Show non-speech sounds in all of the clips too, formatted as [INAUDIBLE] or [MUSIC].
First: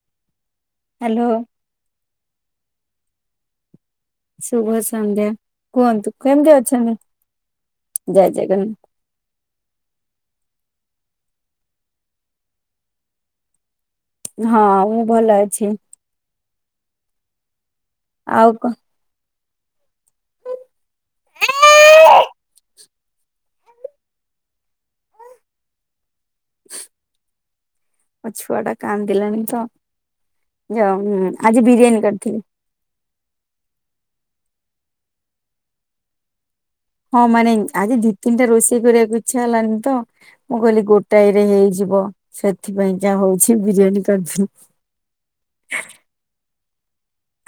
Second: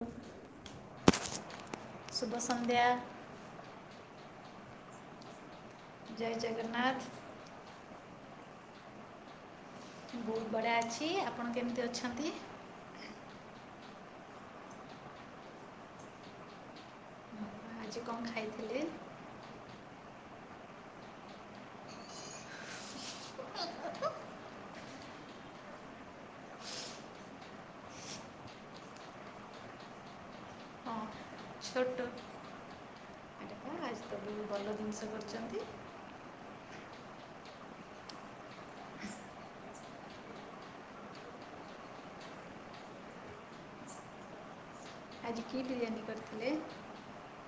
ହ ହ୍ୟାଲୋ। ଶୁଭ ସନ୍ଧ୍ୟା। ଶୁଭ ସନ୍ଧ୍ୟା କୁହନ୍ତୁ ଜୟ କେମତି ଅଛନ୍ତି? ଜଗନ୍ନାଥ ଜୟ ଜଗନ୍। ବହୁତ୍ ବଢ଼ିଆ ଅଛି ଆପଣ କେମିତି ଅଛନ୍ତି? ହଁ, ମୁଁ ଭଲ ଅଛି। ଆଜି କ'ଣ ଆଉ କ ଖାଇଥିଲେ? ମୋ ଛୁଆଟା କାନ୍ଦିଲାଣି ତ ହଁ ଯାଉ ଆଜି ଛୋଟ ବିରିୟାନୀ କରିଥିଲି। ଭଲ୍ ଜିନିଷ କରିଛନ୍ତି। ହଁ ମାନେ ଆଜି ଦି ତିନିଟା ରୋଷେଇ କରିବାକୁ ଇଚ୍ଛା ହେଲାନି ତ, ମୁଁ କହିଲି ଗୋଟାଏରେ ହେଇଯି ବ ସେଥିପାଇଁ ଯାହା ହଉଛି ବିରିୟାନୀ କରଦିଏ। ଆଜି କି ବିରିୟାନୀ କରିଥିଲେ?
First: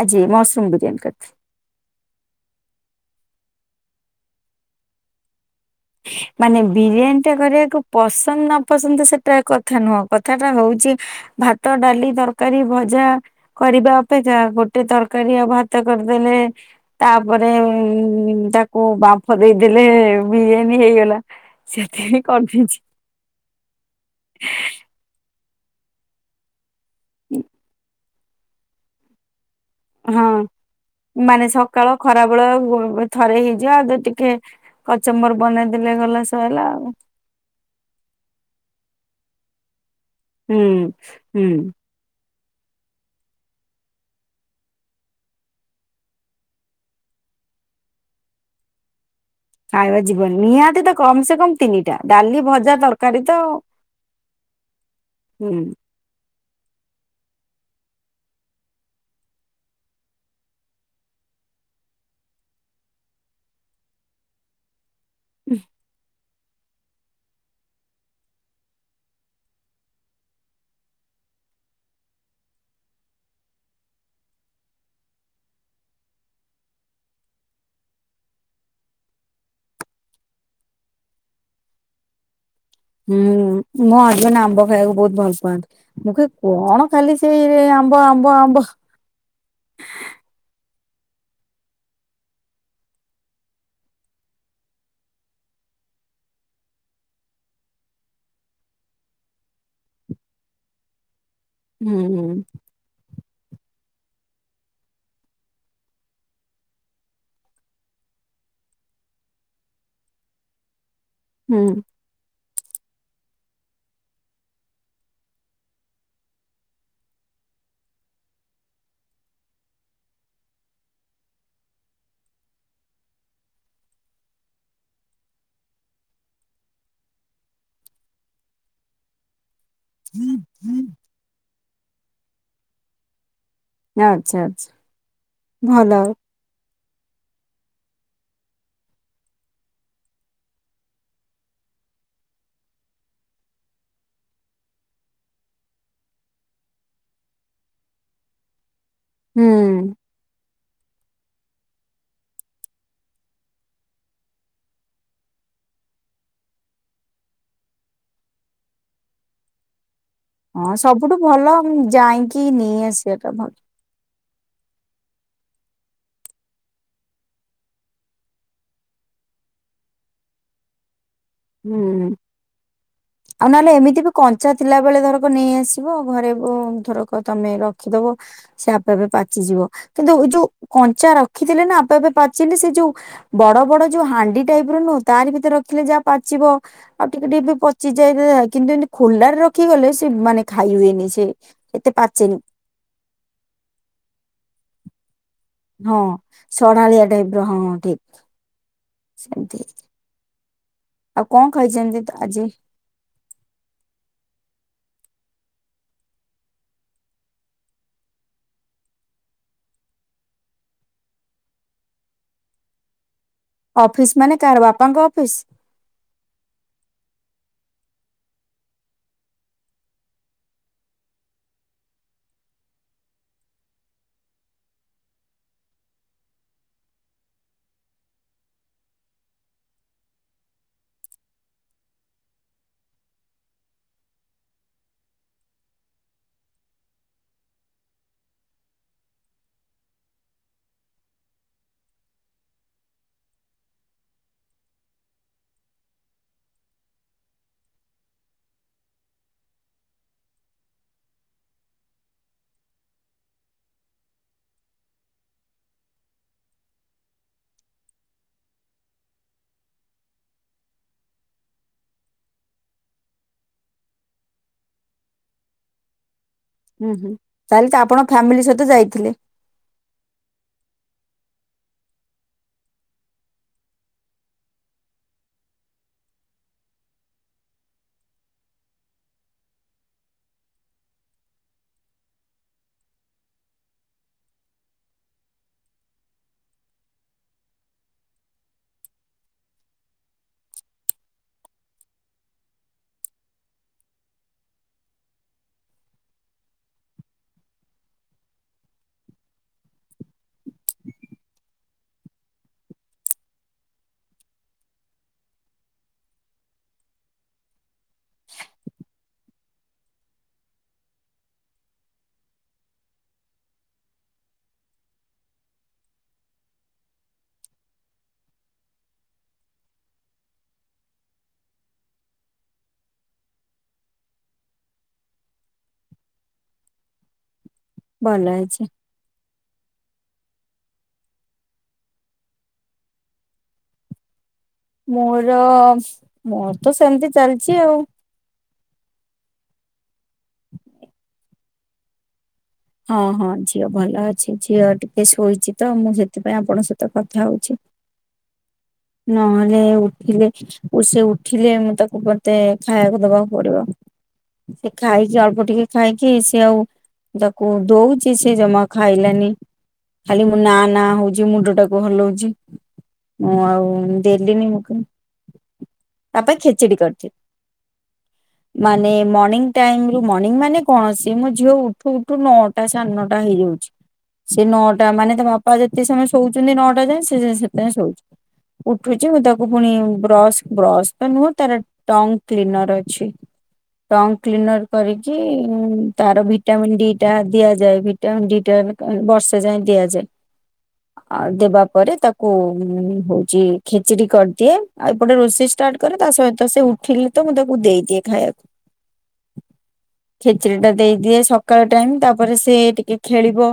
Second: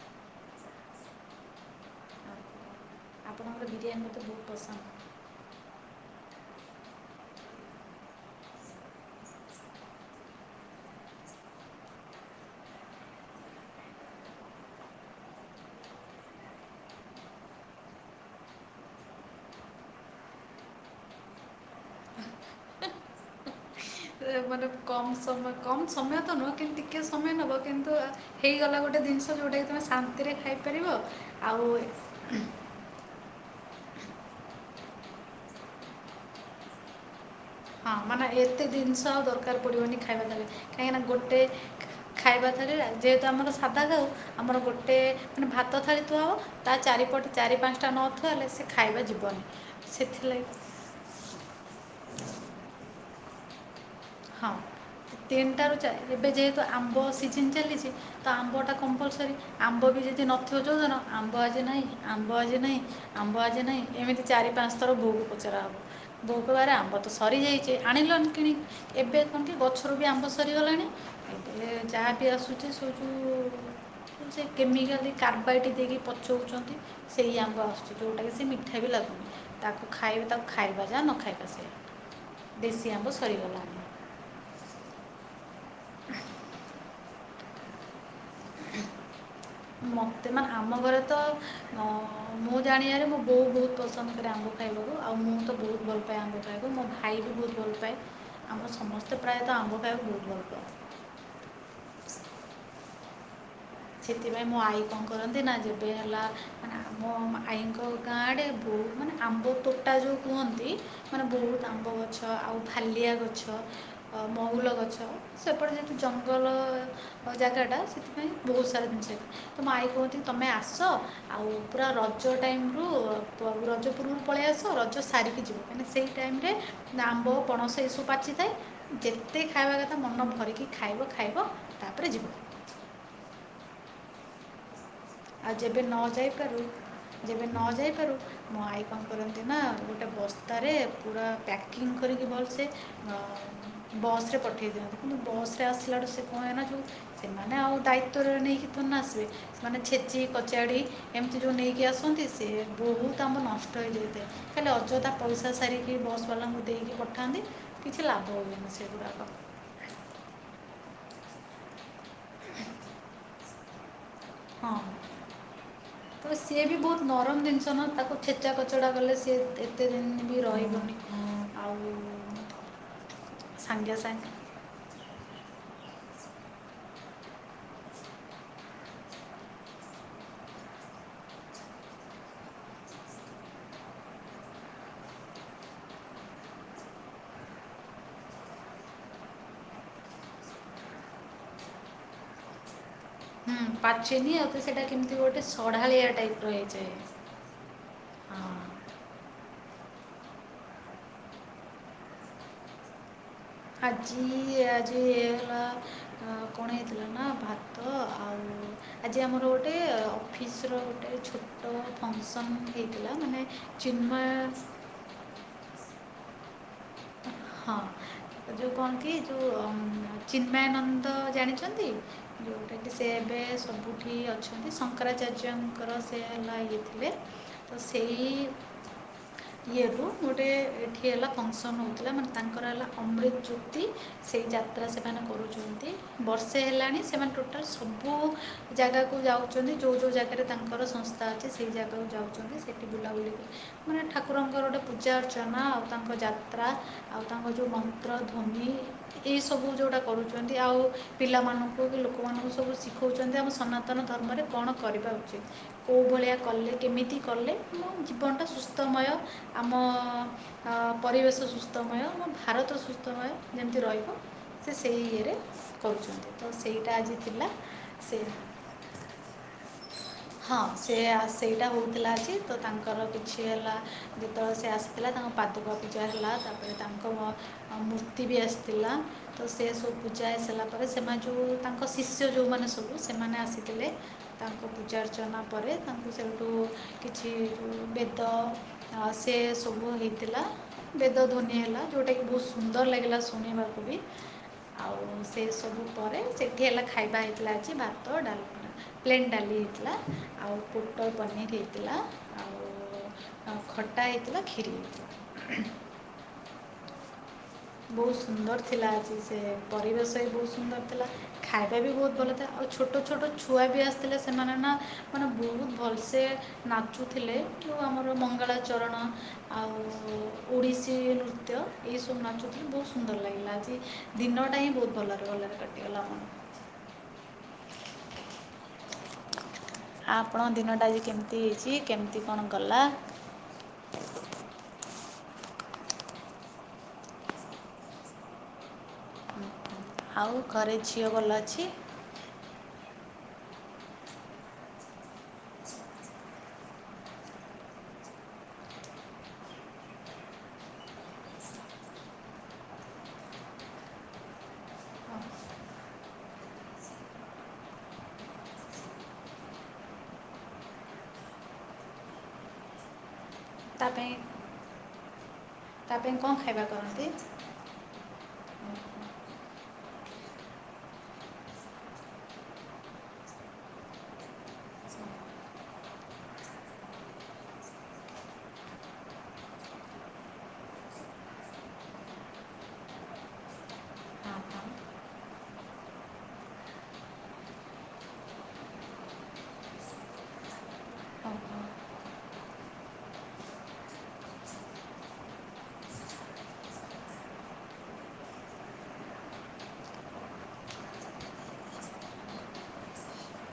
ଆଜି ମଶ୍ରୁମ୍ ବିରିୟାନୀ କରିଥିଲି। ଆପଣଙ୍କର ବିରିୟାନୀ ମତେ ବହୁତ ପସନ୍ଦ। ହ ମାନେ ବିରିୟାନୀ ଟା କରିବାକୁ ପସନ୍ଦ ନପସନ୍ଦ ସେଟା କଥା ନୁହଁ କଥାଟା ହଉଛି ଭାତ, ଡାଲି, ତରକାରୀ, ଭଜା କରିବା ଅପେକ୍ଷା ଗୋଟେ ତରକାରୀ ଆଉ ଭାତ କରିଦେଲେ ତାପରେ ହୁଁ ତାକୁ ବାମ୍ଫ ଦେଇଦେଲେ ବିରିୟାନୀ ହେଇଗଲା। ସେଥିରେ କରଦେଇଛି। ଏ ମାନେ କମ୍ ସମୟ କମ୍ ସମୟ ତ ନୁହଁ କିନ୍ତୁ ଟିକେ ସମୟ ନବ କିନ୍ତୁ ହେଇଗଲା ଗୋଟେ ଜିନିଷ ଯୋଉଟା ହଁ, ମାନେ ଆଉ ସକାଳ, ଖରାବେଳେ [UNINTELLIGIBLE] ଥରେ ହେଇଯିବ ଆଉ ଗୋ ଟିକେ କଚମ୍ବର ବନେଇଦେଲେ ଗଲା ସଇଲା ଆଉ। ହଁ, ମାନେ ଏତେ ଜିନିଷ ଆଉ ଦରକାର ପଡିବନି ଖା ହୁଁ ହୁଁ। ଖାଇବା ଥରେ ଯେହେତୁ ଆମର ସାଧା ଖାଉ ଆମର ଗୋଟେ ମାନେ ଭାତ ଥାଳି ଥୁଆ ହବ ତା ଚାରିପଟେ ଚାରି ପାଞ୍ଚଟା ନଥୁଆ ହେଲେ ସେ ଖାଇବା ଯିବ ଖାଇବା ଯିବନି ନିହାତି ତ କମ୍ ସେ କମ୍ ତିନିଟା ଡାଲି, ଭଜା, ତରକାରୀ ତ ଆଉ। ହଁ ହୁଁ ତିନିଟାରୁ ଚାର ଏବେ ଯେହେ ତ ଆମ୍ବ ସିଜନ ଚାଲିଛି ତ ଆମ୍ବ ଟା କମ୍ପଲସରୀ ଆମ୍ବ ବି ଯଦି ନଥିବ ଯୋଉ ଦିନ ଆମ୍ବ ଆଜି ନାଇଁ ଆମ୍ବ ଆଜି ନାଇଁ ଆମ୍ବ ଆଜି ନାଇଁ ଏମିତି ଚାରି ପାଞ୍ଚ ଥର ବୋହୂକୁ ପଚରା ହବ ବୋହୂ କହିବ ଆରେ ଆମ୍ବ ତ ସରିଯାଇଛି ଆଣିଲନି କିଣିକି। ଏବେ କ'ଣ କି ଗଛରୁ ବି ଆମ୍ବ ସରିଗଲାଣି ଏବେ ଯାହା ବି ଆସୁଛି ସବୁ ଯେ କେମିକାଲି କାର୍ବାଇଟ ଦେଇକି ପଚଉଛନ୍ତି ସେଇ ଆମ୍ୱ ଆସୁଛି ଯୋଉଟାକି ସେ ମିଠା ବି ଲାଗୁ ତାକୁ ଖାଇ ତାକୁ ଖାଇବା ଯାହା ନ ଖାଇବା ସେଇୟା। [INAUDIBLE] ହୁଁ, ମୋ ହଜବେଣ୍ଡ ଆମ୍ବ ଖାଇବାକୁ ବହୁତ ଭଲ ପାଆନ୍ତି। ମୁଁ କହେ କ'ଣ ଖାଲି ହେଇରେ ଆମ୍ୱ ଆମ୍ୱ ଆମ୍ୱ। ମତେ ମା ଆମ ଘରେ ତ ଅ ମୋ ଜାଣିବାରେ ମୋ ବୋଉ ବହୁତ ପସନ୍ଦ କରେ ଆମ୍ୱ। ଖାଇବାକୁ ଆଉ ମୁଁ ତ ବହୁତ ଭଲ ପାଏ ଆମ୍ୱ ଖାଇବାକୁ ମୋ ଭାଇ ବି ବହୁତ ଭଲପାଏ। ଆମ ସମସ୍ତେ ପ୍ରାୟତ ଆମ୍ବ ଖାଇବାକୁ ବହୁତ୍ ଭଲପାଏ। ହୁଁ ହୁଁ। ସେଥିପାଇଁ ମୋ ଆଈ କଣ କରନ୍ତି ନା ଯେବେ ହେଲା ମାନେ ଆମ ଆଈଙ୍କ ଗାଁ ଆଡ଼େ ବେ ମାନେ ଆମ୍ବ ତୋଟା ଯୋଉ କୁହନ୍ତି ମାନେ ବହୁତ ହୁଁ। ଆମ୍ବ ଗଛ ଆଉ ହାଲିଆ ଗଛ ଅ ମହୁଲ ଗଛ ସେପଟେ ଯେମିତି ଜଙ୍ଗଲ ଜାଗା [INAUDIBLE] ବହୁତ ସାରା ଜିନିଷ ହେଇଛି। ତ ମୋ ଆଈ କୁହନ୍ତି ତମେ ଆସ ଆଉ ପୁରା ରଜ ଟାଇମ୍ ରୁ ରଜ ପୂର୍ବରୁ ପଳେଇ ଆସ ରଜ ସାରିକି ଯିବ। ମାନେ ସେଇ ଟାଇମ୍ ରେ ନା ଆମ୍ବ ପଣସ ଏସବୁ ପାଚିଥାଏ। ଯେତେ ଖାଇବା କଥା ମନ ଭରିକି ଖାଇବ ଖାଇବ ତାପରେ ଯିବ। ଆଚ୍ଛା ଆଚ୍ଛା। ଆଉ ଯେବେ ଭଲ ନଯାଇ ପାରୁ ଯେବେ ନ ଯାଇପାରୁ ମୋ ଆଈ କଣ କରନ୍ତି ନା ଗୋଟେ ବସ୍ତାରେ ପୁରା ପ୍ୟାକିଂ କରିକି ଭଲସେ ଅ ବସ୍ ରେ ପଠେଇ ଦିଅନ୍ତି, କିନ୍ତୁ ବସ୍ ରେ ଆସିଲାଠୁ ସେ କଣ ହୁଏନା ଯୋଉ ସେମାନେ ଆଉ ଦାୟିତ୍ଵରେ ନେଇକି ଥୋନା ଆସିବେ ସେମାନେ ହୁଁ। ଛେଚି କଚ୍ ଚାଡ଼ି ଏମିତି ଯେଉଁ ନେଇକି ଆସନ୍ତି ସିଏ ବହୁତ ଆମ ନଷ୍ଟ ହେଇଯାଇଥାଏ, ଖାଲି ଅଯଥା ପଇସା ସାରିକି ବସ୍ ବାଲାଙ୍କୁ ଦେଇକି ପଠାନ୍ତି କିଛି ଲାଭ ହୁଏନି ସେଗୁଡ଼ାକ। ହଁ ସବୁଠୁ ଭଲ ଯାଇଁକି ନେଇ ଆସିବା ଟା ଭଲ। ହଁ। [INAUDIBLE] ତ ସିଏ ବି ବହୁତ ନରମ ଜିନିଷ ନା ତାକୁ ଛେଚା କଚଡ଼ା କଲେ ସିଏ ଏତେ ଦିନ ବି ରହିବନି। ଆଉ ହୁଁ। ଆଉ ନହେଲେ ସାଙ୍ଗେ ଏମିତି ବି ସାଙ୍ଗେ କଞ୍ଚା ଥିଲା ବେଳେ ଧରକ ନେଇଆସିବ। ଘରେ ଧରକ ତମେ ରଖିଦବ ସେ ଆପେ ଆପେ ପାଚିଯିବ, କିନ୍ତୁ ଏ ଯୋଉ କଞ୍ଚା ରଖିଥିଲେ ନା ଆପେ ଆପେ ପାଚିଲେ ସେ ଯୋଉ ବଡ ବଡ ଯୋଉ ହାଣ୍ଡି ଟାଇପ ର ନୁହଁ ତାରି ଭିତରେ ରଖିଲେ ଯାହା ପାଚିବ ଆଉ ଟିକେ ଟିକେ ବି ପ ଚିଯାଏ ଜେ କିନ୍ତୁ ଏମତି ଖୋଲାରେ ରଖିକି ଗଲେ ସେ ମାନେ ଖାଇ ହୁଏନି ସେ ଏତେ ପାଚେନି। [INAUDIBLE] ହୁଁ ପାଚେଇଦିଏ ଆଉ ଥରେ ସେଟା କେମିତି ଗୋଟେ ହଁ ସଢ଼ାଳିଆ ଟାଇପ୍ର ହେଇଯାଏ ସଢାଳିଆ ଟାଇପ ର ହଁ ହଁ ଠିକ୍, ହଁ ସେମତି। ଆଉ କଁ ଖାଇଚନ୍ତି ତ୍ ଆଜି? ଆଜି ଆଜିଇ ହେଲା ଆ କଣ ହେଇଥିଲା ନା ଭାତ ଆଉ ଆଜି ଆମର ଗୋଟେ ଅଫିସ ର ଗୋଟେ ଛୋଟ ଫଙ୍କସନ୍ ହେଇଥିଲା, ମାନେ ଅଫିସ୍ ମାନେ ଚିନ୍ମୟ କାହାର ବାପାଙ୍କ ଅଫିସ୍? ହଁ ଯୋଉ କଅଁନ୍ତି ଯୋଉ ଅ ଉଁ ଚିନ୍ମୟାନନ୍ଦ ଜାଣିଚନ୍ତି? ଯଉଟାକି ସେ ଏବେ ସବୁଠି ଅଛନ୍ତି ଶଙ୍କରାଚାର୍ଯ୍ୟଙ୍କର ସେ ହେଲା ଇଏ ଥିଲେ। ତ ସେଇ ଇଏ ରୁ ଗୋଟେ ଏଠି ହେଲା ଫଙ୍କ୍ସନ୍ ହଉଥିଲା ମାନେ ତାଙ୍କର ଏଲା ଅମୃତ ଜ୍ୟୋତି, ସେଇ ଯାତ୍ରା ସେମାନେ କରୁଛନ୍ତି ବର୍ଷେ ହେଲାଣି ସେମାନେ ଟୋଟାଲ୍ ସବୁ ଜାଗାକୁ ଯାଉଚନ୍ତି ଯୋଉ ଯୋଉ ଜାଗାରେ ତାଙ୍କର ସଂସ୍ଥା ଅଛି ସେ ଜାଗାକୁ ଯାଉଛନ୍ତି ସେଠି ବୁଲାବୁଲିି ମାନେ ଠାକୁରଙ୍କର ଟେ ପୂଜା ଅର୍ଚ୍ଚନା ଆଉ ତାଙ୍କ ଯା ତ୍ରା ଆଉ ତାଙ୍କ ଯୋଉ ମନ୍ତ୍ର ଧ୍ୱନି ଏଇ ସବୁ ଯୋଉା ଗୁଡା କରୁଛନ୍ତି ଆଉ ପିଲା ମାନଙ୍କୁ କି ଲୋକମାନଙ୍କୁ ସବୁ ଶିଖଉଚନ୍ତି ଆମ ସନାତନ ଧର୍ମରେ କଣ କରିବା ଉଚିତ୍ କୋଉ ଭଳିଆ କଲେ କେମିତି କଲେ ମୋ ଜୀବନଟା ସୁସ୍ଥମୟ ଆମ ଅ ପରିବେଶ ସୁସ୍ଥମୟ, ଆମ ଭାରତ ସୁସ୍ଥମୟ, ଯେମିତି ରହିବ ସେ ସେଇ ଇଏରେ କରୁଛନ୍ତି। ତ ସେଇଟା ହୁଁ ହୁଁ ଆଜି ଥିଲା ତାଆଲେ ତ ଆପଣ ସେ ଫ୍ୟାମିଲି ସହିତ ଯାଇଥିଲେ? ହଁ ସେ ଆ ସେଇଟା ହଉଥିଲା ଆଜି ତ ତାଙ୍କର କିଛି ହେଲା ଯେତବେଳେ ସେ ଆସିଥିଲା ତାଙ୍କ ପାଦୁକ ଜା ହେଲା ତାପରେ ତାଙ୍କ ଅ ମୂର୍ତ୍ତି ବି ଆସିଥିଲା ତ ସେ ସବୁ ପୂଜା ହେସାରିଲା ପରେ ସେମାନେ ଯଉ ତାଙ୍କ ଶିଷ୍ୟ ଯଉମାନେ ସବୁ ସେମାନେ ଆସିଥିଲେ ତାଙ୍କ ପୂଜାର୍ଚ୍ଚନା ପରେ ତାଙ୍କୁ ସେଇଠୁ କିଛି ବେଦ ଆ ସେ ସବୁ ହେଇଥିଲା। ବେଦ ଧ୍ୱନି ହେଲା ଯଉଟାକି ବହୁତ୍ ସୁନ୍ଦର ଲାଗିଲା ଶୁଣିବାକୁ ବି। ଆଉ ସେ ସବୁ ପରେ ସେଠି ହେଲା ଖାଇବା ହେଇଥିଲା ଆଜି ଭାତ ଡ଼ାଲମା, ପ୍ଲେନ୍ ଡାଲି। ହେଇଥିଲା ଆଉ ପୋଟଳ ପନିର ହେଇଥିଲା, ଆ ଉ ଆଉ ଖଟା ହେଇଥିଲା କ୍ଷିରି ହେଇଥିଲା। ବହୁତ୍ ସୁନ୍ଦର ଥିଲା ଆଜି ସେ ପରିବେଶ ବି ବହୁତ୍ ସୁନ୍ଦର ଥିଲା ଖାଇବା ବି ବହୁତ ଭଲ ଥିଲା, ଆ ଉ ଛୋଟ ଛୋଟ ଛୁଆ ବି ଆସିଥିଲେ ସେମାନେ ନା ମାନେ ବହୁତ ଭଲସେ ନାଚୁଥିଲେ। ଯୋଉ ଆମର ମଙ୍ଗଳା ଚରଣ ଆଉ ଓଡ଼ିଶୀ ନୃତ୍ୟ ଏହିସବୁ ନାଚୁ ବହୁତ୍ ସୁନ୍ଦର ଲାଗିଲା ଆଜି ଦିନଟା ହିଁ ବହୁତ୍ ଭଲରେ ଭଲରେ କଟିଗଲା ଆମର। ଭଲ ହେଇଚି। ଆପଣଙ୍କ ଦିନଟା ଆଜି କେମିତି ହେଇଚି କେମିତି କଣ ଗଲା? ମୋର ମୋର ତ ସେମିତି ଚାଲିଚି ଆଉ। ଆଉ ଘରେ ଝିଅ ଭଲ ଅଛି? ହଁ ହଁ ଝିଅ ଭଲ ଅଛି ଝିଅ ଟିକେ ଶୋଇଚି ତ ମୁଁ ସେଥିପାଇଁ ଆପଣ ସଇତ କଥା ହଉଛି। ନହେଲେ ଉଠିଲେ ସେ ଉଠିଲେ ମୁଁ ତାକୁ ମତେ ଖାଇବାକୁ ଦବାକୁ ପଡିବ। ସେ ଖାଇକି ଅଳ୍ପ ଟିକେ ଖାଇକି ସିଏ ଆଉ ଦ କୋ ଦଉଚି ସେ ଜମା ଆଉ ଖାଇଲାନି। ଖାଲି ନା ନା ହଉଚି ମୁଣ୍ଡ ଟାକୁ ହଲଉଚି। ମୁଁ ଆଉ ତା ପାଇଁ ଦେଲିିନି ମୁକୁ ତା ପାଇଁ କଁ ଖାଇବା କରନ୍ତି? ମାନେ ମଣିଂ ଟାଇମରୁ ମଣିଂ ମାନେ କଣ ସେ ମୋ ଝିଅ ଉଠୁ ଠୁ ନଅଟା ସାଢେ ନଅଟା ହେଇଯାଉଛି। ସେ ନଅଟା ମାନେ ତା ବାପା ଯେତେ ସମୟ ଶୋଉଚନ୍ତି ନଅଟା ଯାଏଁ ସେ [UNINTELLIGIBLE] ଶୋଉଚି। ଉଠୁଚି ମୁଁ ତାକୁ ପୁଣି ବ୍ରସ୍ ବ୍ରସ୍ ତ ନୁହଁ ତାର ଟଙ୍ଗ କ୍ଲିନର ଅଛି। ଟଙ୍କ୍ ହଁ ହଁ କ୍ଲିନର କରିକି ଉଁ ତାର ଭିଟାମିନ୍ ଡି ତା ଦିଆ ଯାଏ ଭିଟାମିନ ଡି ଟ୍ୟାନ୍ କା ବର୍ଷେ ଯାଏଁ ଦିଆ ଯାଏ। ଆଉ ହଁ ଦେବାପରେ ତାକୁ ହୁ ହଉଚି ଖେଚିଡି କରିଦିଏ ଆଉ ଏପଟେ ରୋଷେଇ ଷ୍ଟା କ ତା ସହିତ ସେ ଉଠିଲେ ତ ମୁଁ ତାକୁ ଦେଇଦିଏ ଖାଇବାକୁ। ଖେଚୁଡି ଟା ଦେଇଦିଏ ସକାଳ ଟାଇମ ତାପରେ ସେ ଟିକେ ଖେଳିବ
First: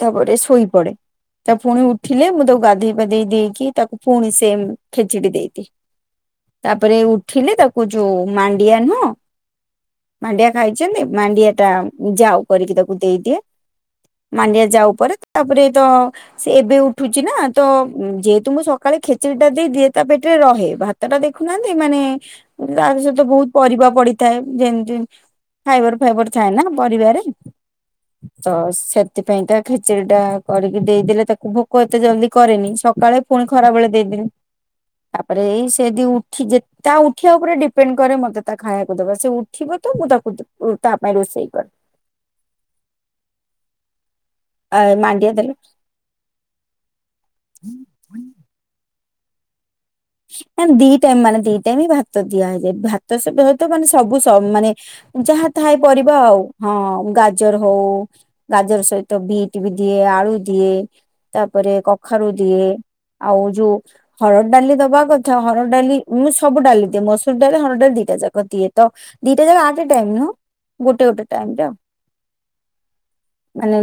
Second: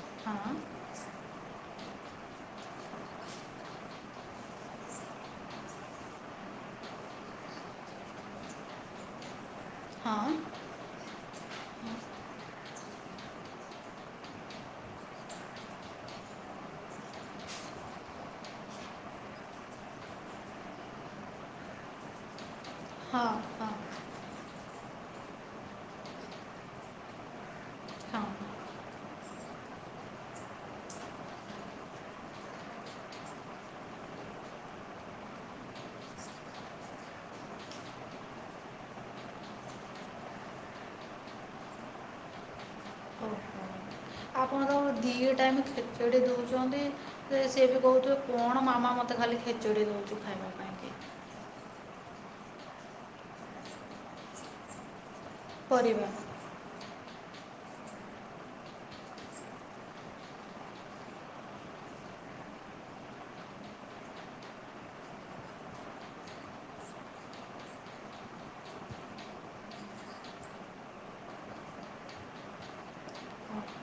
ତାପରେ ହଁ ସୋଇ ପଡ଼େ। ତା ପୁଣି ଉଠିଲେ ମୁଁ ତାକୁ ଗାଧେଇ ପାଧେଇ ଦେଇକି ତାକୁ ପୁଣି ସେ ଖେଚଡି ଦେଇଦିଏ। ତାପରେ ଉଠିଲେ ତାକୁ ଯୋଉ ମାଣ୍ଡିଆ ନୁହଁ ହଁ ମାଣ୍ଡିଆ ଖାଇଛନ୍ତି ମାଣ୍ଡିଆ ଟା ଯାଉ କରିକି ତାକୁ ଦେଇଦିଏ। ମାଣ୍ଡିଆ ଯାଉ ପରେ ତାପରେ ତ ସେ ଏବେ ଉଠୁଛି ନା ତ ଯେହେତୁ ମୁଁ ସକାଳ ଖେଚୁରଡି ଟା ଦେଇ ଦିଏ ତା ପେଟରେ ରହେ ଭାତ ଟା ଦେଖୁନାହାନ୍ତି ମାନେ ତା ସହିତ ହଁ ବହୁତ ପରିବା ପଡିଥାଏ ଯେମିତି ଫାଇବର ଫାଇବର ଥାଏ ନା ପରିବାରେ ହଁ ତ ସେଥିପାଇଁ ତା ଖେଚେଡି ଟା କରିକି ଦେଇଦେଲେ ତାକୁ ଭୋକ ଏତେ ଜଲ୍ଦି କରେନି କାଳେ ପୁଣି ଖରାପବେଳେ ଦେଇଦେବେ। ତାପରେ ଇ ସେଦି ଉଠି ତା ଉଠିବା ଉପରେ ଡିପେଣ୍ଡ କରେ ମତେ ତା ଖାଇବାକୁ ଦବା ସେ ଉଠିବ ତ [UNINTELLIGIBLE] ତା ପାଇଁ ରୋଷେଇ କରେ। ଓ ହୋ। ଆପଣ ଆ ଦି ମାଣ୍ଡିଆ ଦେଲେ ଟାଇମ ଖେଚୋଡ଼ି ଦୌଚନ୍ତି ସେ ବି କହୁଥିବ କଣ ମାମା ମତେ ଖାଲି ଖେଚଡ଼ି ଦେଉଛୁ ଖାଇବା ଦି ପାଇଁକି ଟାଇମ ମାନ ଦି ଟାଇମ ଭ ଭାତ ଦିଆ ହେଇଯାଏ ଭାତ ସବୁ ସବୁ ସ ମାନେ ଯାହା ଥାଏ ପରିବା ଆଉ। ହଁ ଗାଜର ହଉ ଗାଜର ସହିତ ବିଟ୍ ବି ଦିଏ ଆଳୁ ଦିଏ ତାପରେ କଖାରୁ ଦିଏ ଆଉ ଯୋଉ ହରଡ଼ ଡାଲି ଦବା କଥା ହର ଡଲି ମୁଁ ସବୁ ଡାଲି ଦିଏ ମସୁର ଡା ହର ଡାଲି ଦିଟା ଯାକ ଦି ତ ଦିଟା ଯା ଆ ଟାଇମ ନୁହ ଗୋଟେ ଗୋଟେ ଟାଇମ ଯାଉ ମାନେ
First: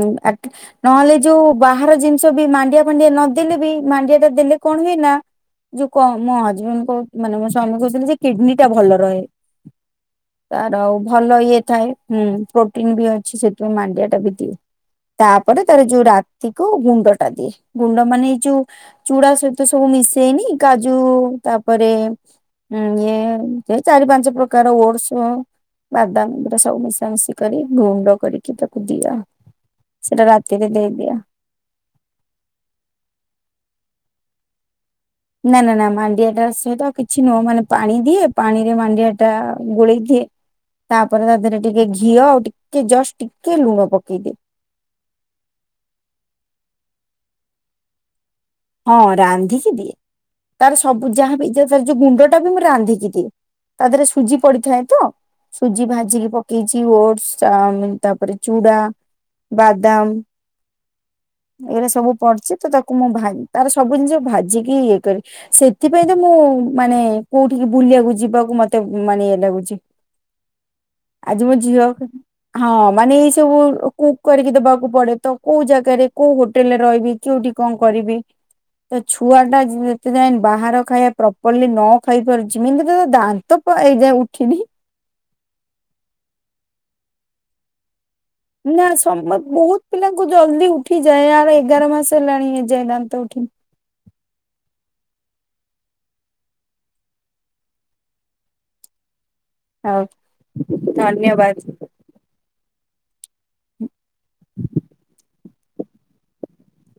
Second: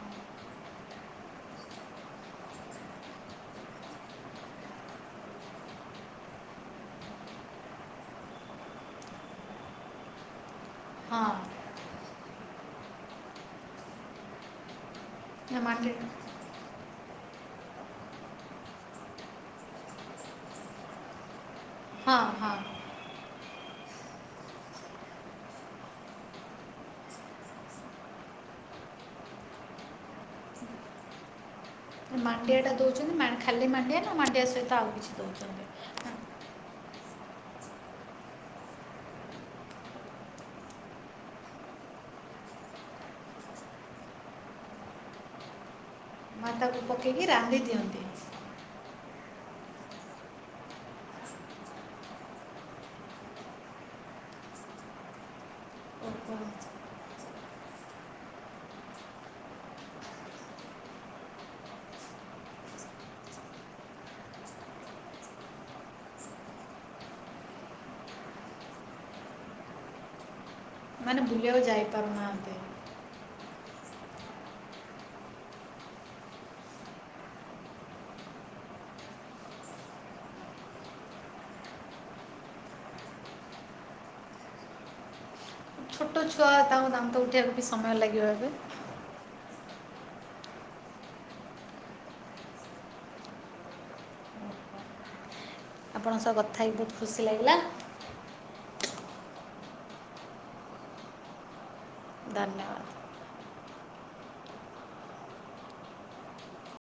ନହେଲେ ଯୋଉ ବାହାର ଜିନିଷ ବି ମାଣ୍ଡିଆ ଫାଣ୍ଡିଆ ନଦେଲେ ବି ମାଣ୍ଡିଆ ଟା ଦେଲେ କଣ ହୁଏ ନା ଯୋଉ କ ମୋ ହଜବେଣ୍ଡ କ ମାନେ ମୋ ସ୍ଵାମୀ କହୁଥିଲେ ଯେ କିଡନୀ ଟା ଭଲ ରହେ। ତାର ଆଉ ହଁ ଭଲ ଇଏ ଥାଏ ହୁଁ ପ୍ରୋଟିନ ବି ଅଛି ସେଥିପାଇଁ ମାଣ୍ଡିଆ ଟା ବି ଦିଏ। ତାପରେ ତାର ମାଣ୍ଡି ଯୋଉ ରାତି କୁ ଗୁଣ୍ଡ ଟା ଦିଏ ଗୁଣ୍ଡ ମାନେ ଏଇ ଯୋଉ ଚୁଡା ସହିତ ସବୁ ମିଶେଇନି କାଜୁ ତାପରେ ହଁ ହଁ ଇଏ ଚାରି ପାଞ୍ଚ ପ୍ରକାର ଓଡସ ବାଦାମନ୍ଦୁରା ସବୁ ମିଶାମିଶି କରି ଗୁଣ୍ଡ କରିକି ତାକୁ ଦିଏ ଆଉ। ସେଟା ରାତିରେ ଦେଇଦିଆ ମାଣ୍ଡିଆ ଟା ଦଉଛନ୍ତି ଖାଲି ମାଣ୍ଡିଆ ନା ମାଣ୍ଡିଆ ସହିତ ଆଉ କିଛି? ନା ନା ନା ଦେଉଛନ୍ତି ମାଣ୍ଡିଆଟ୍ର ସହିତ ଆଉ କିଛି ନୁହଁ ମାନେ ପାଣି ଦିଏ ପାଣି ରେ ମାଣ୍ଡିଆ ଟା ଗୋଳେଇ ଦିଏ ତାପରେ ତା ଦେହରେ ଟିକେ ଘିଅ ଆଉ ଟିକେ ଜଷ୍ଟ ଟିକେ ଲୁଣ ପକେଇଦିଏ। ମା ତାଙ୍କୁ ପକେଇକି ରାନ୍ଧି ଦିଅନ୍ତି। ହଁ ରାନ୍ଧିକି ଦିଏ ତାର ସବୁ ଯାହାବ ତାର ଯୋଉ ଗୁଣ୍ଡ ଟା ବି ମୁଁ ରାନ୍ଧିକି ଦିଏ। ତା ଦେହରେ ସୁଜି ପଡିଥାଏ ତ ସୁଜି ଭାଜିିକି ପକେଇଛି ଓଟ ତାପରେ ଚୁଡା ବାଦାମ ଏଇଟା ସବୁ ପଡିୁଛି ତ ତାକୁ ମୁଁ ତାର ସବୁ ଜିନିଷ ଭାଜିକି ଇଏ କରିବି ସେଥିପାଇଁ ତ ମୁଁ ମାନେ କୋଉଠିକି ବୁଲିବାକୁ ଯିବାକୁ ମତେ ମାନେ ଇଏ ଲାଗୁଛି। ମାନେ ଆଜି ମୋ ବୁଲିବାକୁ ଝିଅ ଯାଇପାରୁନାହାନ୍ତି ହଁ ମାନେ ସବୁ କୁକ୍ କରିକି ଦେବାକୁ ପଡେ ତ କୋଉ ଜାଗାରେ କୋଉ ହୋଟେଲରେ ରହିବି କେୋଉଠି କଣ କରିବି ତ ଛୁଆ ଟା ଯେତେ ଯାଇ ବାହାର ଖାଇବା ପ୍ରପରଲି ନ ଖାଇପାରୁଛି ଏମତି ରେ ଦାନ୍ତ ହ ଏଇ ଯାଏ ଉଠିନି। ଛୋଟ ଛୁଆ ତାଙ୍କ ଦାନ୍ତ ଉଠେଇିବାକୁ ବି ସମୟ ଲାଗେ। ନା ସମ ବହୁତ ପିଲାଙ୍କୁ ଜଲ୍ଦି ଉଠିଯାଏ ଆର ଏଗାର ମାସ ହେଲାଣି ଏଯାଏ ଦାନ୍ତ ଉଠିନି। [INAUDIBLE] ଆପଣଙ୍କ ସହ କଥା ହେଇି ବହୁତ ଖୁସି ଲାଗିଲା ହଉ ଧନ୍ୟବାଦ। ଧନ୍ୟବାଦ। [INAUDIBLE]